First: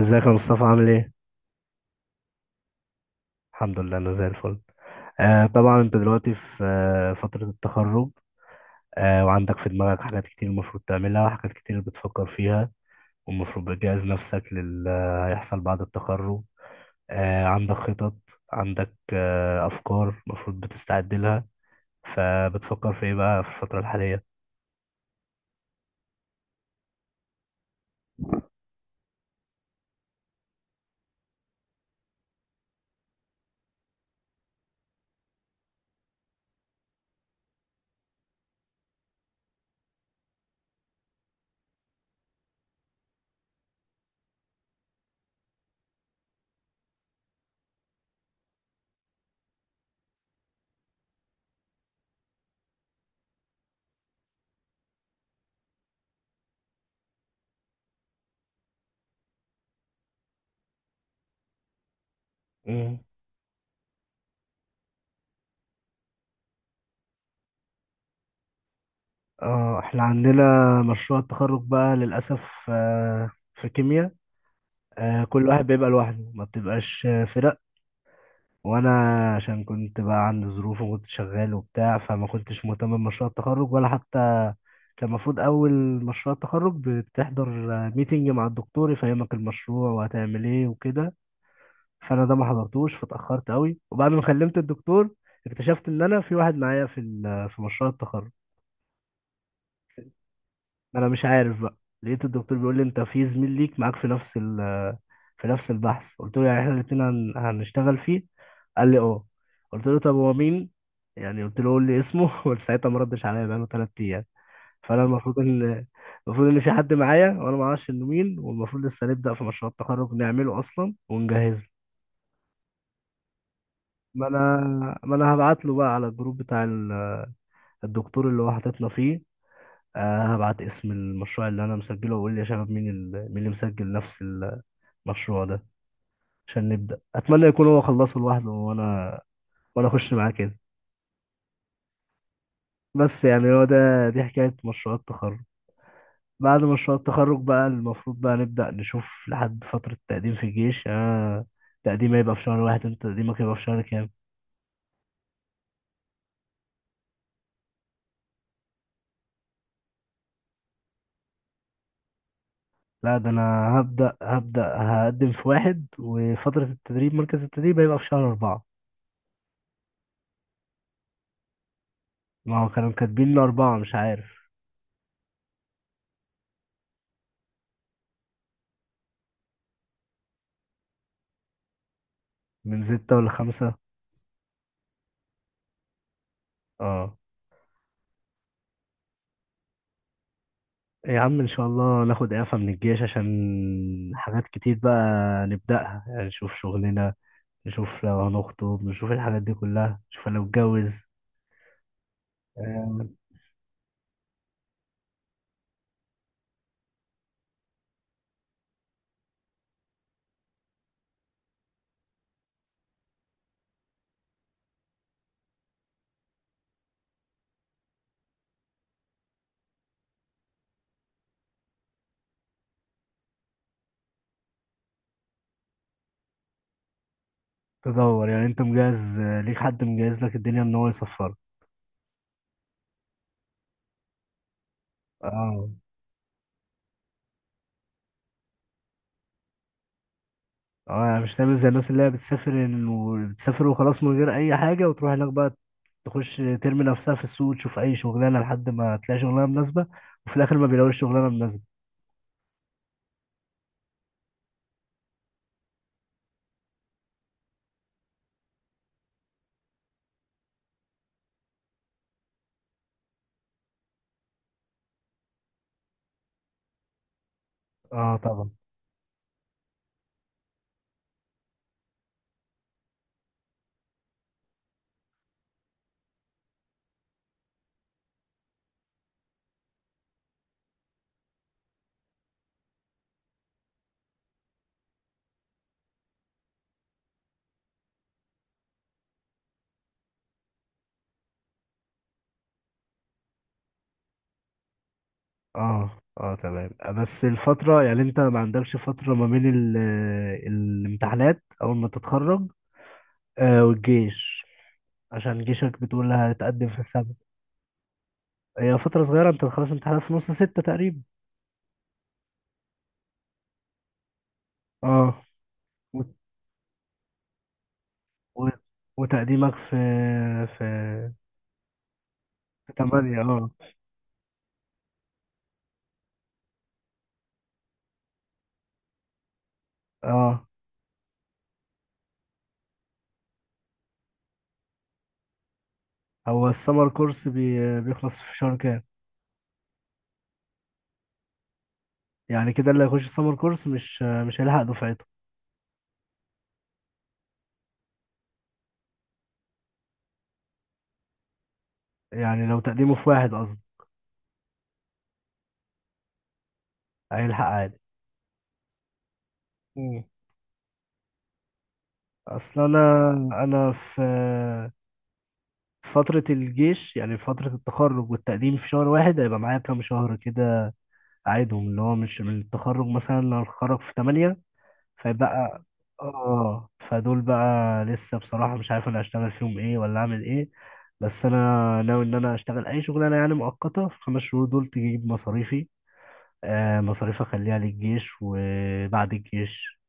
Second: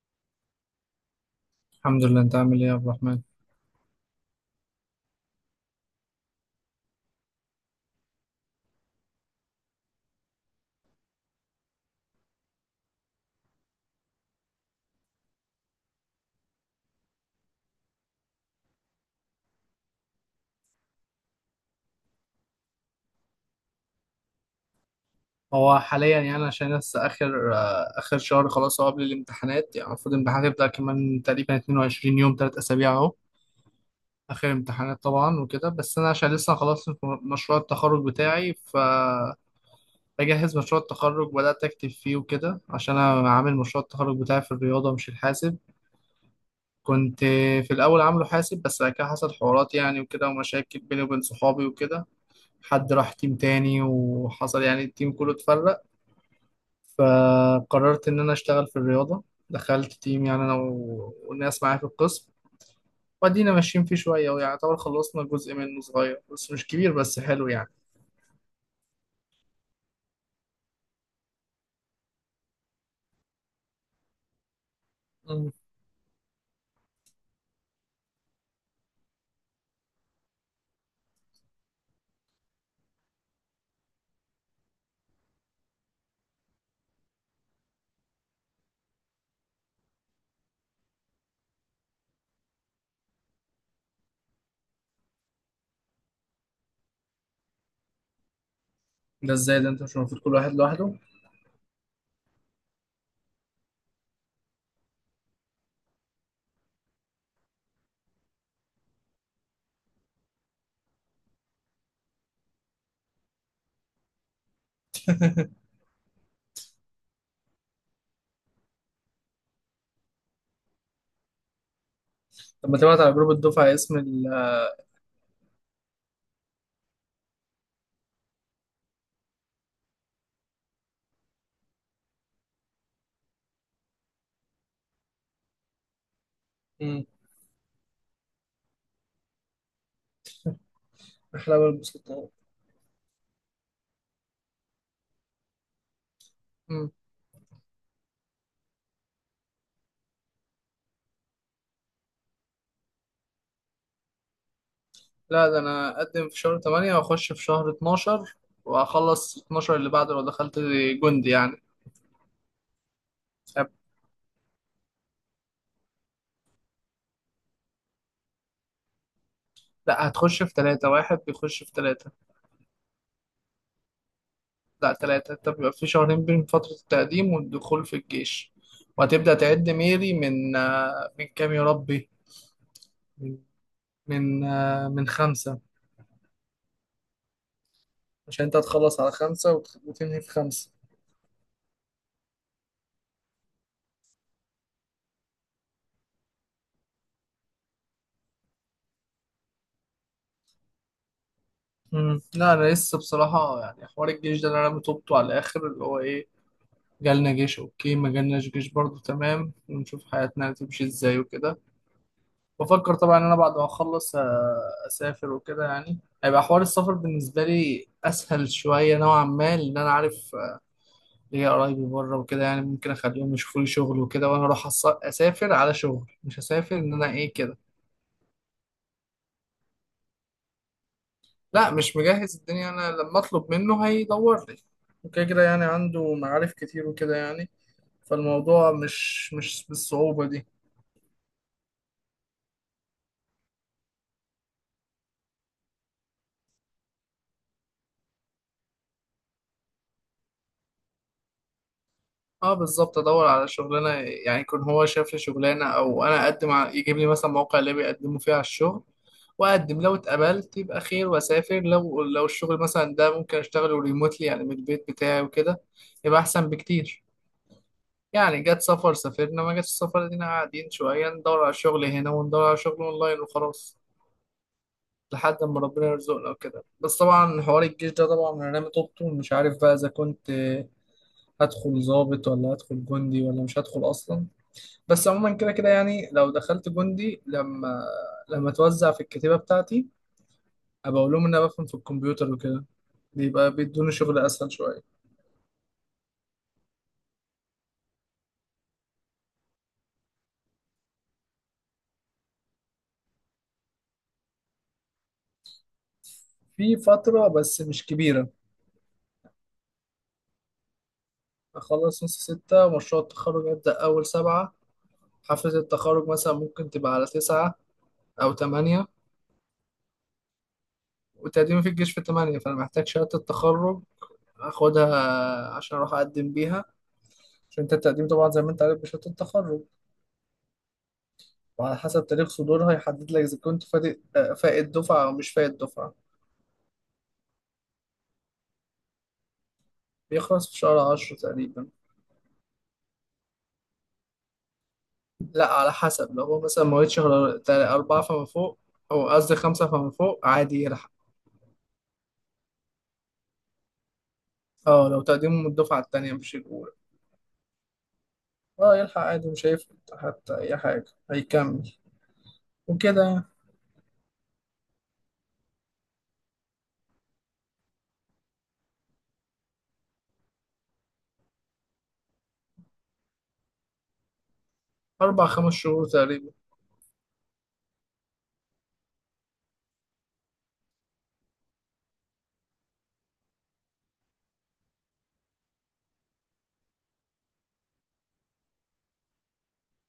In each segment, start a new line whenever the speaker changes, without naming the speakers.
ازيك يا مصطفى؟ عامل ايه؟
الحمد لله، انت عامل ايه يا عبد الرحمن؟
الحمد لله، انا زي الفل. طبعا انت دلوقتي في فترة التخرج، وعندك في دماغك حاجات كتير المفروض تعملها، وحاجات كتير بتفكر فيها، والمفروض بتجهز نفسك للي هيحصل بعد التخرج. عندك خطط، عندك افكار المفروض بتستعد لها. فبتفكر في ايه بقى في الفترة الحالية؟
هو حاليا يعني عشان لسه اخر اخر شهر خلاص. هو قبل الامتحانات يعني المفروض الامتحانات هيبدأ كمان تقريبا 22 يوم، 3 اسابيع اهو اخر امتحانات طبعا وكده. بس انا عشان لسه خلاص مشروع التخرج بتاعي بجهز مشروع التخرج، بدأت اكتب فيه وكده عشان انا عامل مشروع التخرج بتاعي في الرياضة مش الحاسب. كنت في الاول عامله حاسب بس بعد كده حصل حوارات يعني وكده ومشاكل بيني وبين صحابي وكده، حد راح تيم تاني وحصل يعني التيم كله اتفرق. فقررت ان انا اشتغل في الرياضه، دخلت تيم يعني انا والناس معايا في القسم.
مم.
وادينا ماشيين فيه شويه ويعتبر خلصنا جزء منه صغير بس مش كبير، بس حلو يعني.
اه، احنا عندنا مشروع التخرج بقى للأسف في كيمياء، كل
مم.
واحد بيبقى لوحده، ما بتبقاش فرق. وانا عشان كنت بقى عندي ظروف وكنت شغال وبتاع، فما كنتش مهتم بمشروع التخرج ولا حتى. كان المفروض اول مشروع التخرج بتحضر ميتنج مع الدكتور يفهمك المشروع وهتعمل ايه وكده، فانا ده ما حضرتوش، فاتاخرت قوي. وبعد ما كلمت الدكتور اكتشفت ان انا في واحد معايا في مشروع التخرج.
ده ازاي ده؟ انت مش المفروض كل واحد لوحده؟
انا مش عارف بقى، لقيت الدكتور بيقول لي انت في زميل ليك معاك في نفس ال في نفس البحث. قلت له يعني احنا الاتنين هنشتغل فيه؟ قال لي اه. قلت له طب هو مين يعني؟ قلت له قول لي اسمه وساعتها ما ردش عليا بقاله ثلاث ايام. فانا المفروض ان المفروض ان في حد معايا وانا ما اعرفش انه مين، والمفروض لسه نبدا في مشروع التخرج نعمله اصلا ونجهزه.
طب ما تبعت على جروب الدفعه اسم
ما انا ما انا هبعت له بقى على الجروب بتاع الدكتور اللي هو حاططنا فيه. هبعت اسم المشروع اللي انا مسجله واقول لي يا شباب، مين اللي مسجل نفس المشروع ده عشان نبدأ.
مم.
اتمنى يكون هو خلصه لوحده وانا اخش معاه كده.
احلى بقى البسطة.
بس يعني هو ده، دي حكاية مشروع التخرج. بعد
مم.
مشروع التخرج بقى المفروض بقى نبدأ نشوف لحد فترة التقديم في الجيش. آه، تقديمي يبقى في شهر واحد، انت تقديمك يبقى في شهر كام؟
لا ده انا اقدم في شهر 8 واخش في شهر 12، واخلص 12 اللي بعده لو دخلت جندي يعني.
لا ده انا
طب
هبدأ هبدأ هقدم في واحد، وفترة التدريب مركز التدريب هيبقى في شهر أربعة.
لا هتخش في 3، واحد بيخش في 3.
ما هو كانوا كاتبين لي أربعة، مش عارف.
لا ثلاثة. أنت بيبقى في شهرين بين فترة التقديم والدخول في الجيش. وهتبدأ تعد ميري من من كام يا ربي؟
من ستة ولا
من
خمسة؟
من من خمسة.
اه.
عشان أنت هتخلص على خمسة وتنهي في خمسة.
يا عم ان شاء الله ناخد اعفاء من الجيش، عشان حاجات كتير بقى نبدأها يعني. نشوف شغلنا، نشوف لو هنخطب، نشوف الحاجات دي كلها، نشوف لو اتجوز.
مم. لا أنا لسه
آه،
بصراحة يعني حوار الجيش ده اللي أنا بتوبته على الآخر، اللي هو إيه، جالنا جيش أوكي، ما جالناش جيش برضه تمام، ونشوف حياتنا هتمشي إزاي وكده. بفكر طبعا إن أنا بعد ما أخلص أسافر وكده، يعني هيبقى حوار السفر بالنسبة لي أسهل شوية نوعا ما، لأن أنا عارف ليا قرايبي بره وكده يعني، ممكن اخليهم يشوفوا لي شغل وكده وانا اروح اسافر على شغل، مش هسافر ان انا ايه كده.
تدور يعني، انت مجهز، ليك حد مجهز لك الدنيا ان هو يسفرك؟
لا مش مجهز الدنيا، انا لما اطلب منه هيدور لي وكده كده، يعني
اه.
عنده معارف كتير وكده يعني. فالموضوع مش بالصعوبة دي.
اه يعني مش تعمل زي الناس اللي هي بتسافر، بتسافر وخلاص من غير اي حاجة، وتروح هناك بقى تخش ترمي نفسها في السوق، تشوف اي شغلانة لحد ما تلاقي شغلانة مناسبة، وفي الاخر ما بيلاقوش شغلانة مناسبة.
اه بالظبط، ادور على شغلانه، يعني يكون هو شاف لي شغلانه او انا اقدم يجيب لي مثلا موقع اللي بيقدموا فيه على الشغل، واقدم لو اتقبلت يبقى خير واسافر. لو الشغل مثلا ده ممكن اشتغله ريموتلي يعني من البيت بتاعي وكده، يبقى احسن بكتير.
اه
يعني
طبعا.
جت سفر سافرنا، ما جاتش سفر دينا قاعدين شويه ندور على شغل هنا وندور على شغل اونلاين وخلاص، لحد ما ربنا يرزقنا وكده. بس طبعا حوار الجيش ده طبعا انا رامي طوبته، مش عارف بقى اذا كنت هدخل ضابط ولا هدخل جندي ولا مش هدخل اصلا. بس عموما كده كده يعني، لو دخلت جندي، لما اتوزع في الكتيبة بتاعتي، ابقى اقول لهم ان انا بفهم في الكمبيوتر وكده، بيبقى بيدوني شغل اسهل شوية.
اه، اه تمام. بس الفترة يعني انت ما عندكش فترة ما بين الامتحانات اول ما تتخرج والجيش، عشان جيشك بتقول هتقدم
في
في السنة.
فترة بس مش كبيرة.
هي فترة صغيرة، انت خلاص امتحانات في نص ستة تقريبا.
أخلص نص ستة ومشروع التخرج يبدأ أول سبعة.
اه.
حفلة
و...
التخرج مثلا ممكن تبقى على تسعة أو
و...
تمانية.
وتقديمك في في
وتقديمي في الجيش في تمانية، فأنا
في
محتاج شهادة
تمانية، اه.
التخرج أخدها عشان أروح أقدم بيها. عشان أنت التقديم طبعا زي ما أنت عارف بشهادة التخرج،
اه،
وعلى حسب تاريخ صدورها يحدد لك إذا كنت فائت دفعة أو مش فائت دفعة.
هو السمر كورس بيخلص في شهر كام؟
بيخلص في شهر عشرة تقريبا.
يعني كده اللي هيخش السمر كورس مش هيلحق دفعته.
لا على حسب، لو هو مثلا مواليد شهر أربعة فما فوق، أو قصدي خمسة فما فوق عادي يلحق.
يعني لو تقديمه في واحد قصدي
اه لو تقديمه من الدفعة التانية مش الأولى.
هيلحق
اه يلحق عادي مش هيفرق
عادي.
حتى أي حاجة، هيكمل
اصل
وكده
انا،
يعني.
انا في في فترة الجيش، يعني في فترة التخرج والتقديم في شهر واحد، هيبقى معايا كام شهر كده أعيدهم؟ اللي هو مش من التخرج، مثلا لو هتخرج في تمانية
أربع خمس
فيبقى.
شهور تقريبا.
اه، فدول بقى لسه بصراحة مش عارف انا هشتغل فيهم ايه ولا اعمل ايه. بس انا ناوي ان انا اشتغل اي شغلانة يعني مؤقتة في الخمس شهور دول تجيب مصاريفي، مصاريف اخليها للجيش وبعد الجيش.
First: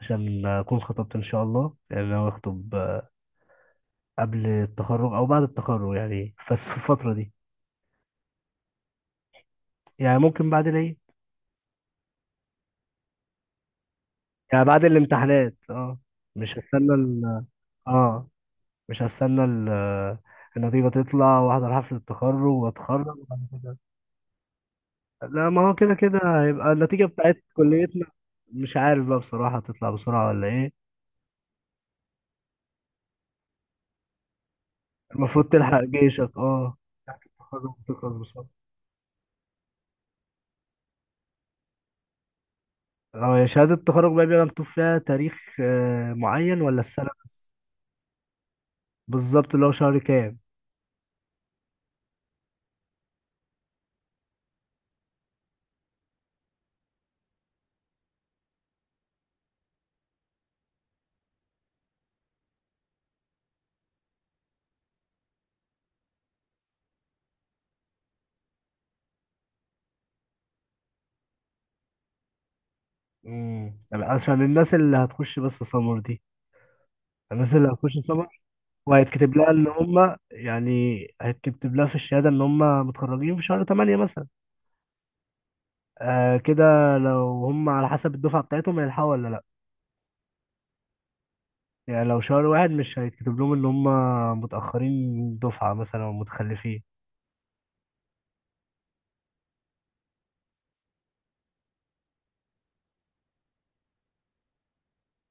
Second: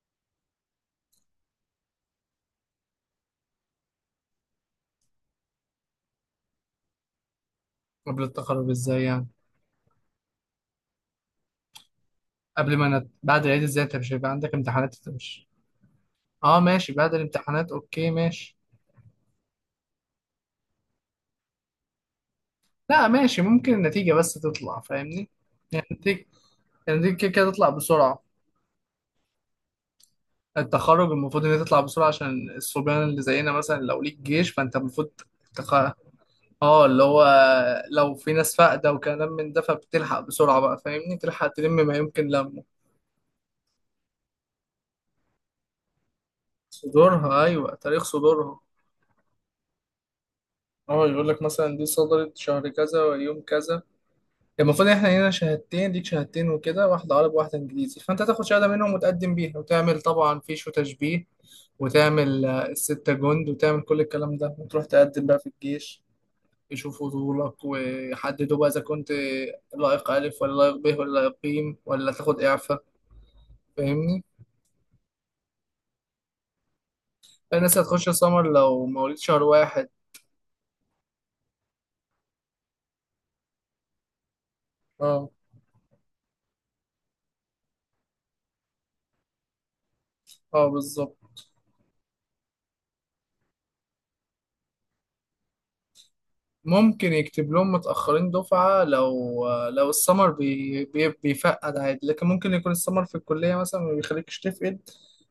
عشان اكون خطبت ان شاء الله، يعني انا هخطب قبل التخرج او بعد التخرج يعني، بس في الفتره دي.
قبل التخرج ازاي يعني؟
يعني ممكن بعد العيد.
قبل ما نت... بعد العيد ازاي؟ انت مش هيبقى عندك
يعني بعد
امتحانات؟ انت مش...
الامتحانات اه. مش
اه ماشي،
هستنى
بعد
ال
الامتحانات اوكي
اه
ماشي.
مش هستنى ال النتيجه تطلع واحضر حفله التخرج واتخرج
لا ماشي،
وبعد
ممكن
كده.
النتيجة بس تطلع فاهمني؟
لا، ما هو
يعني
كده كده
النتيجة،
هيبقى
يعني
النتيجه
النتيجة كده
بتاعت
كده تطلع
كليتنا.
بسرعة.
مش عارف بقى بصراحه تطلع بسرعه ولا ايه.
التخرج المفروض ان هي تطلع بسرعة عشان الصبيان اللي زينا مثلا، لو ليك جيش فانت المفروض
المفروض
تخ...
تلحق جيشك اه.
اه اللي
بتاعت
هو
التخرج
لو
بتخلص
في
بسرعه.
ناس فاقدة وكلام من ده فبتلحق بسرعة بقى، فاهمني، تلحق تلم ما يمكن لمه.
اه، يا شهاده التخرج بقى بيبقى مكتوب فيها تاريخ معين ولا السنه
صدورها،
بس؟
ايوه تاريخ صدورها.
بالظبط، اللي هو شهر كام.
اه يقول لك مثلا دي صدرت شهر كذا ويوم كذا. المفروض احنا هنا شهادتين، ليك شهادتين وكده، واحدة عربي وواحدة انجليزي، فانت تاخد شهادة منهم وتقدم بيها وتعمل طبعا فيش وتشبيه، وتعمل الستة جند، وتعمل كل الكلام ده وتروح تقدم بقى في الجيش، يشوفوا طولك ويحددوا بقى اذا كنت لائق الف ولا لائق ب ولا لائق ب ولا تاخد اعفاء.
مم.
فاهمني.
عشان الناس اللي هتخش بس سمر دي، الناس اللي
الناس
هتخش
هتخش
سمر،
سمر لو مواليد
وهيتكتب
شهر
لها ان
واحد.
هم يعني، هيتكتب لها في الشهاده ان هم متخرجين في شهر 8 مثلا.
اه.
كده لو هم على حسب الدفعه بتاعتهم هيلحقوا ولا لا؟
اه بالظبط.
يعني لو شهر واحد مش هيتكتب لهم ان هم متاخرين دفعه مثلا او متخلفين؟
ممكن يكتب لهم متأخرين دفعة، لو السمر بي بيفقد عادي، لكن ممكن يكون السمر في الكلية مثلا ما بيخليكش تفقد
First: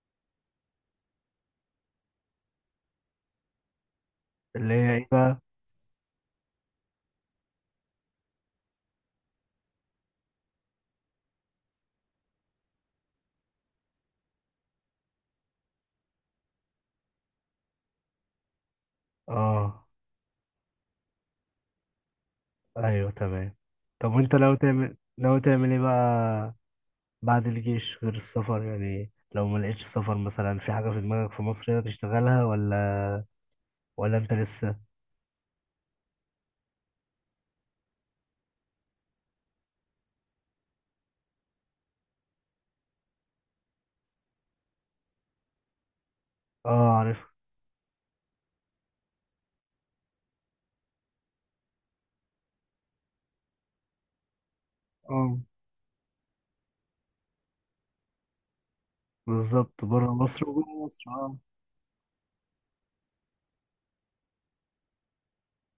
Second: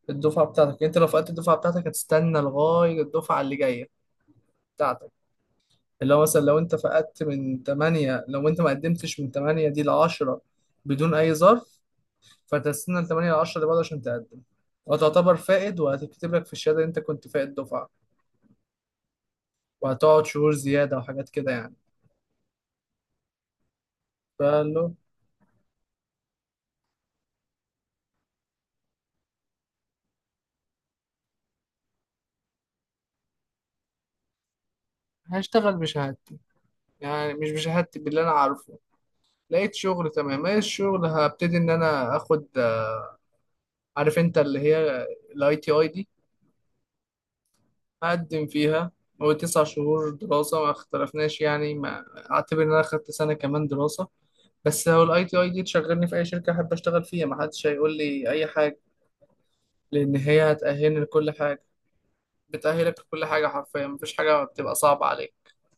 الدفعة بتاعتك. يعني انت لو فقدت الدفعة بتاعتك هتستنى لغاية الدفعة اللي جاية
اللي هي ايه
بتاعتك.
بقى؟
اللي هو مثلا لو انت فقدت من 8، لو انت ما قدمتش من 8 دي ل 10 بدون اي ظرف، فتستنى ل 8 ل 10 اللي بعده عشان تقدم، وتعتبر فائد وهتكتب لك في الشهادة ان انت كنت فائد دفعة،
اه،
وهتقعد شهور زيادة وحاجات كده يعني.
ايوه تمام. طب وانت ناوي
فقال له
تعمل، ايه بقى بعد الجيش غير السفر؟ يعني لو ما لقيتش سفر مثلا، في حاجة في دماغك في مصر هنا تشتغلها، ولا ولا انت لسه؟
هشتغل بشهادتي، يعني مش بشهادتي، باللي انا عارفه. لقيت شغل تمام، ايه الشغل؟ هبتدي ان انا اخد، عارف انت اللي هي IT ID،
اه عارف.
هقدم فيها. هو تسع شهور دراسة، ما اختلفناش يعني، ما اعتبر ان انا اخدت سنة كمان دراسة. بس هو الاي
اه
تي اي دي تشغلني في اي شركة احب اشتغل فيها، ما حدش هيقول لي اي حاجة،
بالظبط، بره
لان
مصر
هي
وجوه
هتأهلني
مصر.
لكل
اه
حاجة، بتأهلك لكل حاجة حرفيا، مفيش حاجة بتبقى صعبة عليك.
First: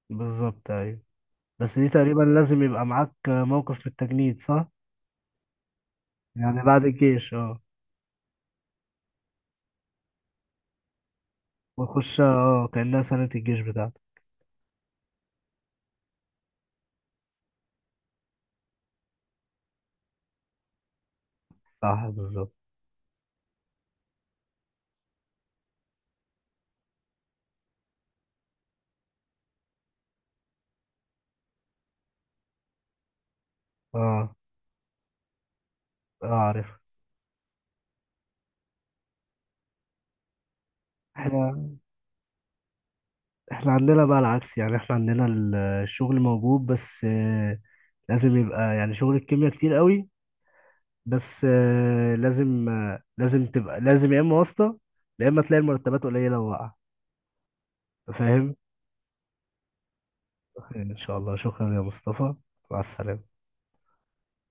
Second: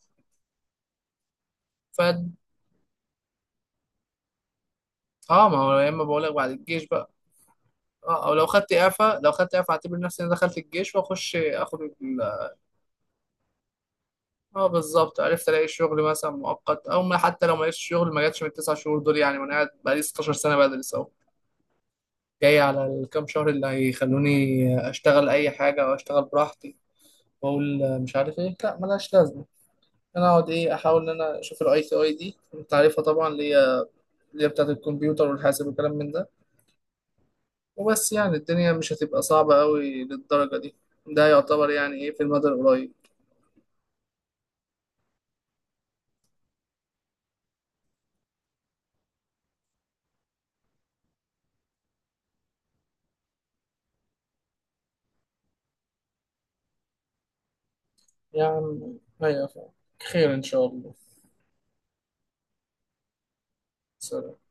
بالظبط ايوه. بس دي
ف
تقريبا لازم يبقى معاك موقف في التجنيد، صح؟
اه ما هو يا اما بقولك بعد
يعني بعد
الجيش بقى،
الجيش اه.
اه او لو خدت اعفاء، لو خدت اعفاء اعتبر نفسي انا دخلت الجيش، واخش اخد
وتخش
اه
اه كأنها سنة الجيش بتاعتك.
بالظبط، عرفت الاقي شغل مثلا مؤقت او ما، حتى لو ما لقيتش شغل ما جاتش من التسع شهور دول يعني، وانا قاعد بقالي 16 سنه بدرس اهو،
صح بالظبط.
جاي على الكام شهر اللي هيخلوني اشتغل اي حاجه او اشتغل براحتي، واقول مش عارف ايه، لا ملهاش لازمه، انا اقعد ايه، احاول ان انا اشوف IT ID. انت عارفها طبعا، اللي هي
اه.
اللي هي بتاعت الكمبيوتر والحاسب والكلام من
اه
ده.
عارف.
وبس يعني الدنيا مش هتبقى صعبه قوي للدرجه دي، ده
احنا
يعتبر يعني ايه في المدى القريب.
احنا عندنا بقى العكس. يعني احنا عندنا الشغل موجود، بس لازم يبقى يعني، شغل الكيمياء كتير قوي، بس لازم تبقى لازم يا اما واسطة، يا اما تلاقي المرتبات قليلة وواقعة.
يا
فاهم؟
عم أيوة فعلا، خير إن شاء الله.
ان شاء الله. شكرا يا مصطفى، مع السلامة.
سلام.